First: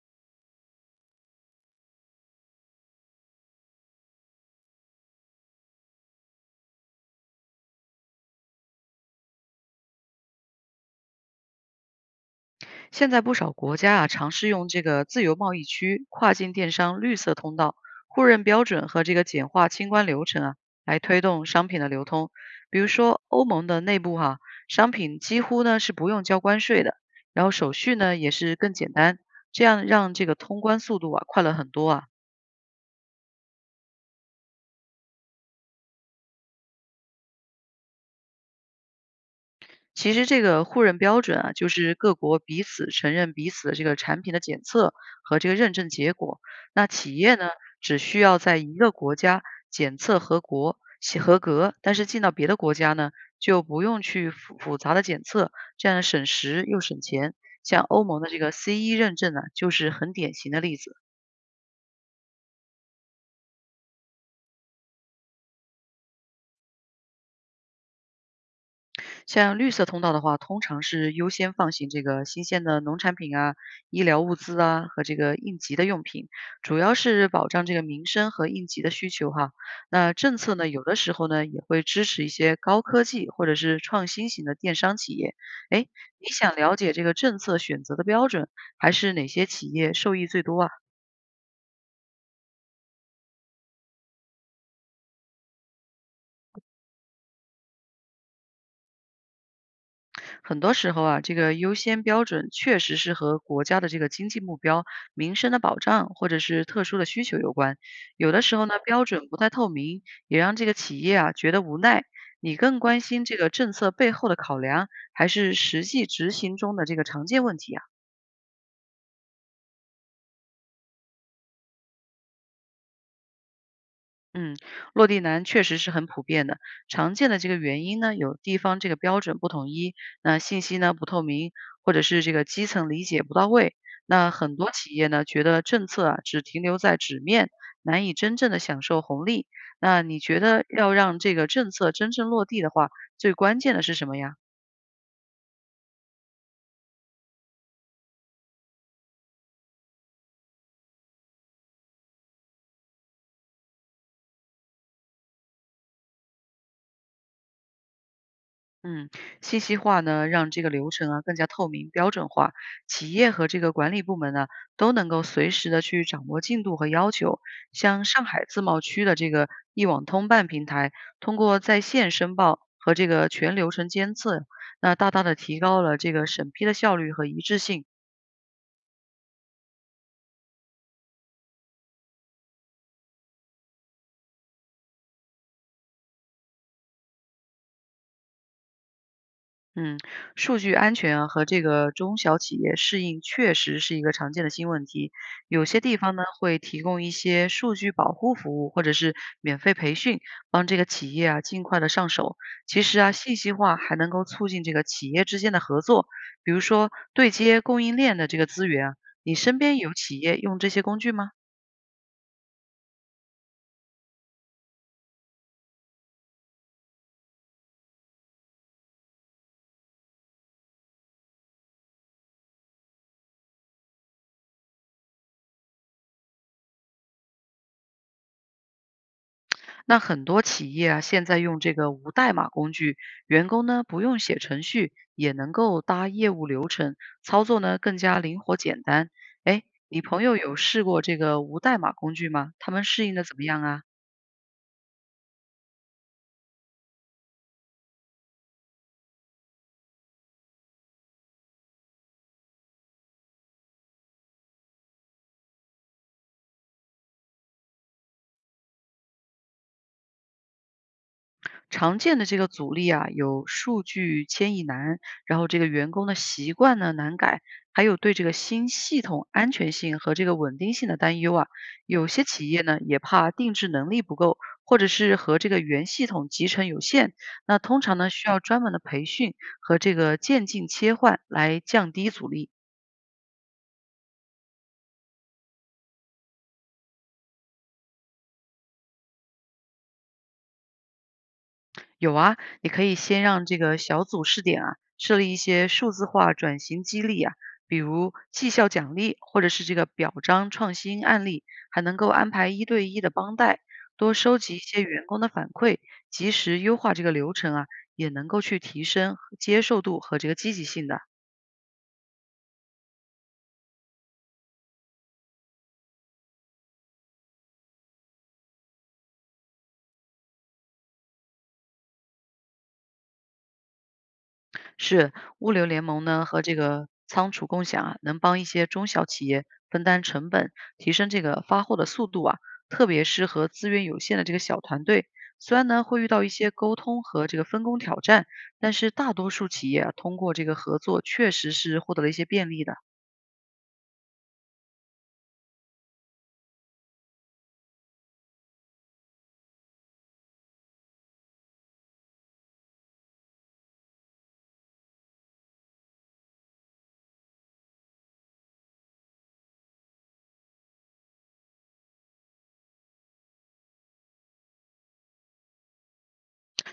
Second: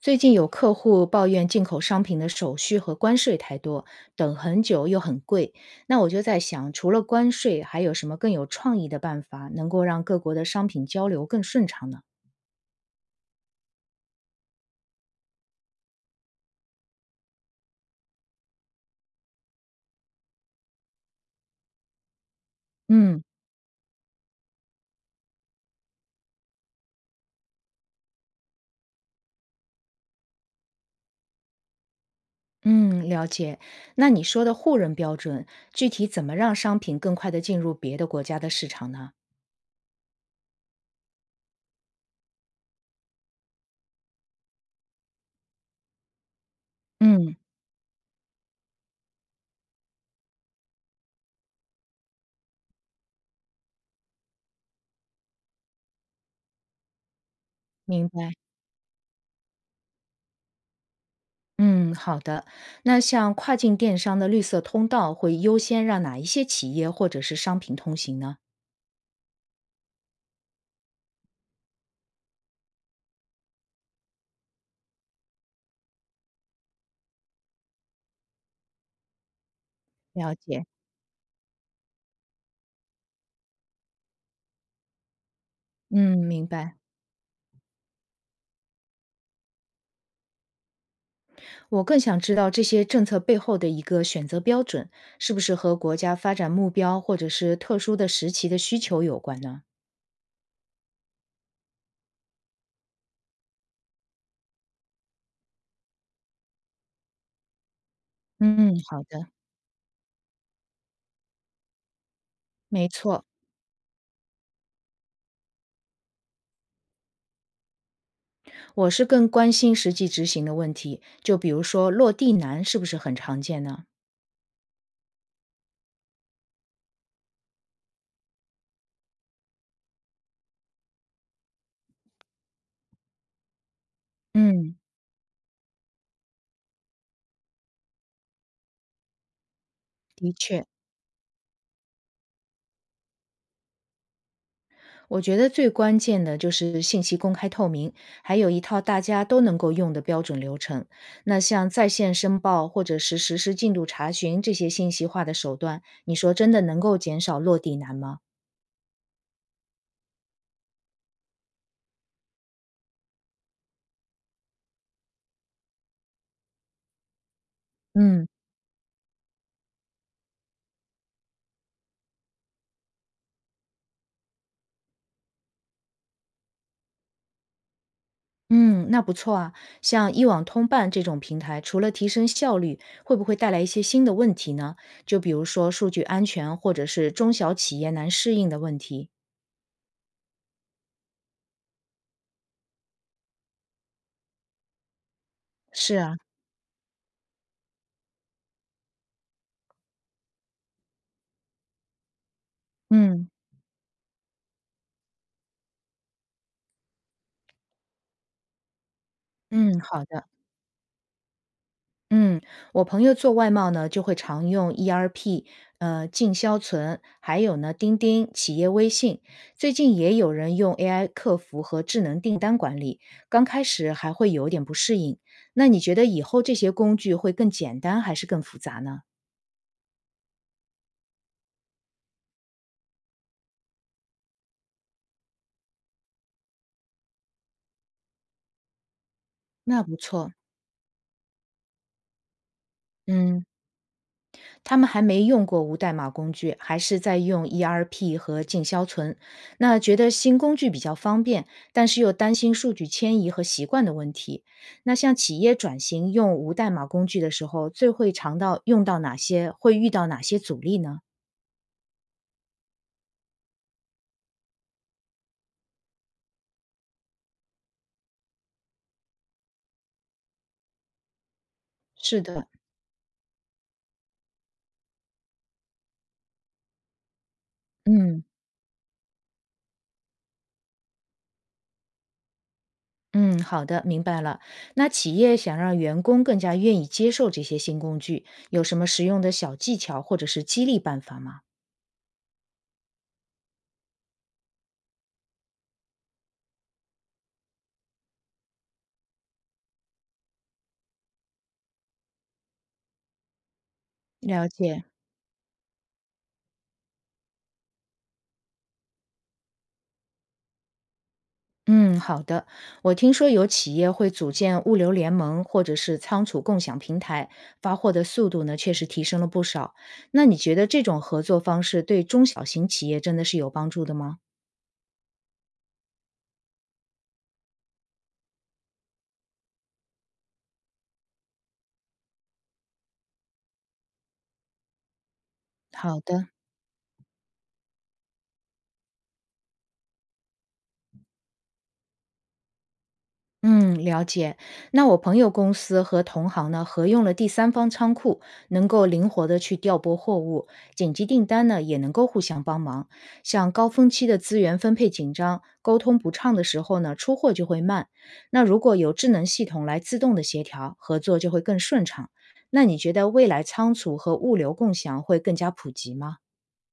最近有客户抱怨进口商品的手续和关税太多，等很久又很贵。那我就在想，除了关税，还有什么更有创意的办法能够让各国的商品交流更顺畅呢？现在不少国家啊，尝试用这个自由贸易区、跨境电商绿色通道、互认标准和这个简化清关流程啊，来推动商品的流通。比如说，嗯欧盟的内部哈、商品几乎呢是不用交关税的，然后手续呢也是更简单，这样让这个通关速度啊快了很多啊。嗯，了解。那你说的互认标准，具体怎么让商品更快的进入别的国家的市场呢？其实这个互认标准啊，就是各国彼此承认彼此的这个产品的检测和这个认证结果。那企业嗯，呢，只需要在一个国家检测合格，写合格，但是进到别的国家呢，就不用去复杂的检测，这样省时又省钱。像欧明盟的白。这个 CE 认证呢，就是很典型的例子。嗯，好的。那像跨境电商的绿色通道会优先让哪一些企业或者是商品通行呢？像绿色通道的话，通常是优先放行这个新鲜的农产品啊、医疗物资啊和这个应急的用品，主要是保障这个民生和应急的需求哈。那了政策解。呢，有的时候呢也会支持一些高科技或者是创新型的电商企业。哎，嗯，你明想白。了解这个政策选择的标准，还是哪些企业受益最多啊？我更想知道这些政策背后的一个选择标准，是不是和国家发展目标或者是特殊的时期的需求有关呢？很多时候啊，这个优先标准确实是和国家的这个经济目标、民生的保障或者是特殊的需求有关。有的时候嗯，呢，好标准的，不太透明，也让这个企业啊觉得无奈。你更没关错，心这个政策背后的考量，还是实际执行中的这个常见问题啊？我是更关心实际执行的问题，就比如说落地难是不是很常见呢？嗯，落地难确实是很普遍的。常见的这个原因呢，有地方这个标准不统一，那信息呢不透明，或者是这个基层理解不到位。那很多嗯，企业呢，觉得政策啊只停留在纸面，难以真正的享受红利。那你的觉确，得要让这个政策真正落地的话，最关键的是什么呀？我觉得最关键的就是信息公开透明，还有一套大家都能够用的标准流程。那像在线申报或者是实施进度查询这些信息化的手段，你说真的能够减少落地难吗？嗯，信息化呢，让这个流程啊更加透明、标准化，企业和这个管理部门呢都能够随时的去掌握进度和要求。像上嗯海自贸区的这个一网通办平台，通过在线申报和这个全流程监测，那大大的提高了这个审批的效率和一致性。嗯，那不错啊。像一网通办这种平台，除了提升效率，会不会带来一些新的问题呢？就比如说数据安全，或者是中小企业难适应的问题。嗯，数据安全和这个中小企业适应确实是一个常见的新问题。有些是地方啊，呢会提供一些数据保护服务，或者是免费培训，帮这个企业啊尽快的上手。其实啊，嗯信息化还能够促进这个企业之间的合作，比如说对接供应链的这个资源啊。你身嗯，边有好企的。业用这些工具吗？嗯，我朋友做外贸呢，就会常用 ERP，进销存，还有呢，钉钉、企业微信。最近也有人用 AI 客服和智能订单管理，刚开始还会有点不适应。那你觉得以后这些工具会更简单还是更复杂呢？那很多企业啊，现在用这个无代码工具，员工呢不用写程序，也能够搭业务流程，操作呢更加灵活简单。哎，那不你朋错，友有试过这个无代码工具吗？他们适应的怎嗯。么样啊？他们还没用过无代码工具，还是在用 ERP 和进销存。那觉得新工具比较方便，但是又担心数据迁移和习惯的问题。那像企业转型用无代码工具的时候，最会尝到用到哪些，会遇到哪些阻力呢？常见的这个阻力啊，有数据迁移难，然后这个员工的习惯呢难改，还有对这个新系统安全性和这个稳定性的担忧啊。有是些的，企业呢也怕定制能力不够，或者是和这个原系统集成有限，那通常呢嗯需要专门的培训和这个渐进切换来降低阻力。嗯，好的，明白了。那企业想让员工更加愿意接受这些新工具，有什么实用的小技巧或者是激励办法吗？有啊，你可以先让这个小组试点啊，设立一些数字化转型激励啊，比如绩效奖励，或者是这个表彰创新案例，还能够安排一对一的帮带，多收了集一些解。员工的反馈，及时优化这个流程啊，也能够去提升接受度和这个积极性的。嗯，好的。我听说有企业会组建物流联盟或者是仓储共享平台，发货的速度呢确实提升了不少。那你觉得这种合作方式对中小型企业真的是有帮助的吗？是，物流联盟呢和这个仓储共享啊，能帮一些中小企业分担成本，提升这个发货的速度啊，特别适合资源有限的这个小团队。虽然呢好会遇到的，一些沟通和这个分工挑战，但是大多数企业啊通过这个合作确实是获得了一些便利的。嗯，了解。那我朋友公司和同行呢，合用了第三方仓库，能够灵活的去调拨货物，紧急订单呢也能够互相帮忙。像高峰期的资源分配紧张、沟通不畅的时候呢，出货就会慢。那如果有智能系统来自动的协调，合作就会更顺畅。那你觉得未来仓储和物流共享会更加普及吗？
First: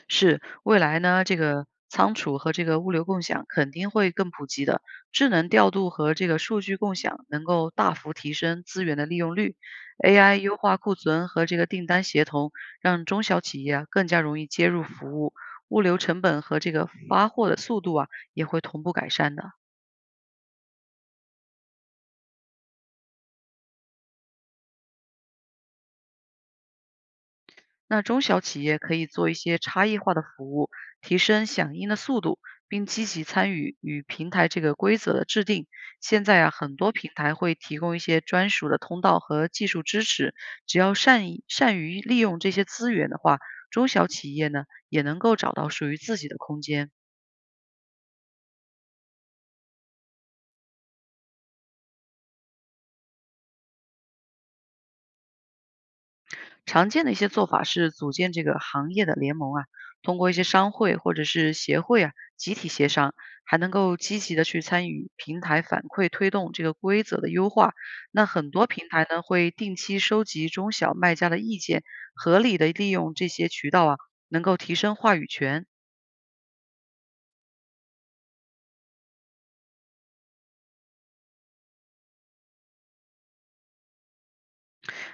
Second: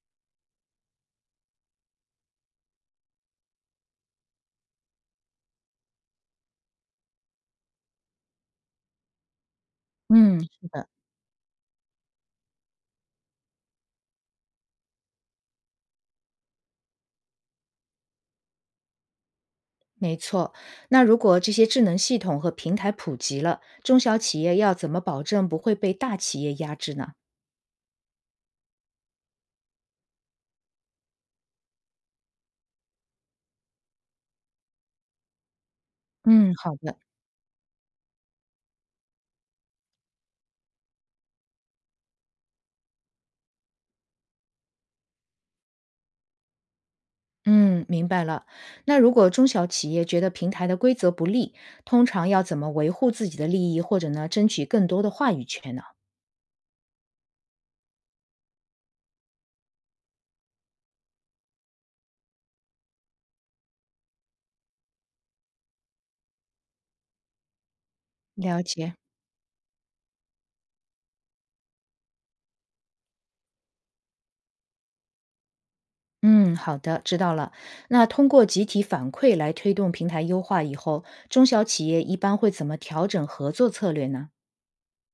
是，未来呢，这个仓储和这个物流共享肯定会更普及的。智能调度和这个数据共享能够大幅提升资源的利用率，AI 嗯，优是化的。库存和这个订单协同，让中小企业啊更加容易接入服务，物流成本和这个发货的速度啊也会同步改善的。没错，那如果这些智能系统和平台普及了，中小企业要怎么保证不会被大企业压制呢？那中小企业可以做一些差异化的服务，提升响应的速度，并积极参与与平台这个规则的制定。现在啊，嗯，好很多的，平台会提供一些专属的通道和技术支持，只要善于利用这些资源的话，中小企业呢也能够找到属于自己的空间。嗯，明白了。那如果中小企业觉得平台的规则不利，通常要怎么维护自己的利益，或者呢，争取更多的话语权呢？常见的一些做法是组建这个行业的联盟啊，通过一些商会或者是协会啊，集体协商，还能够积极的去参与平台反馈，推动这个规则的优化。那很了多平解。台呢会定期收集中小卖家的意见，合理的利用这些渠道啊，能够提升话语权。嗯，好的，知道了。那通过集体反馈来推动平台优化以后，中小企业一般会怎么调整合作策略呢？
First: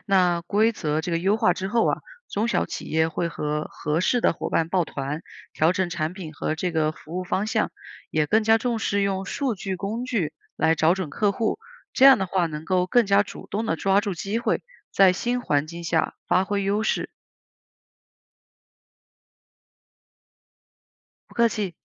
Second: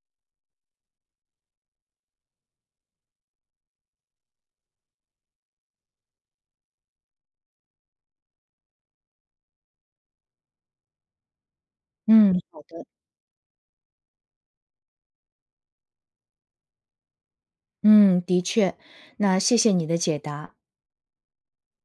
那规则这个优化之后啊，中小企业会和合适的伙伴抱团，调整产品和这个服务方向，也更加重视用数据工具来找准客户。这样的嗯，话，好能的。够更加主动的抓住机会，在新环境下发挥优势。嗯，的确。那谢谢你的解答。不客气。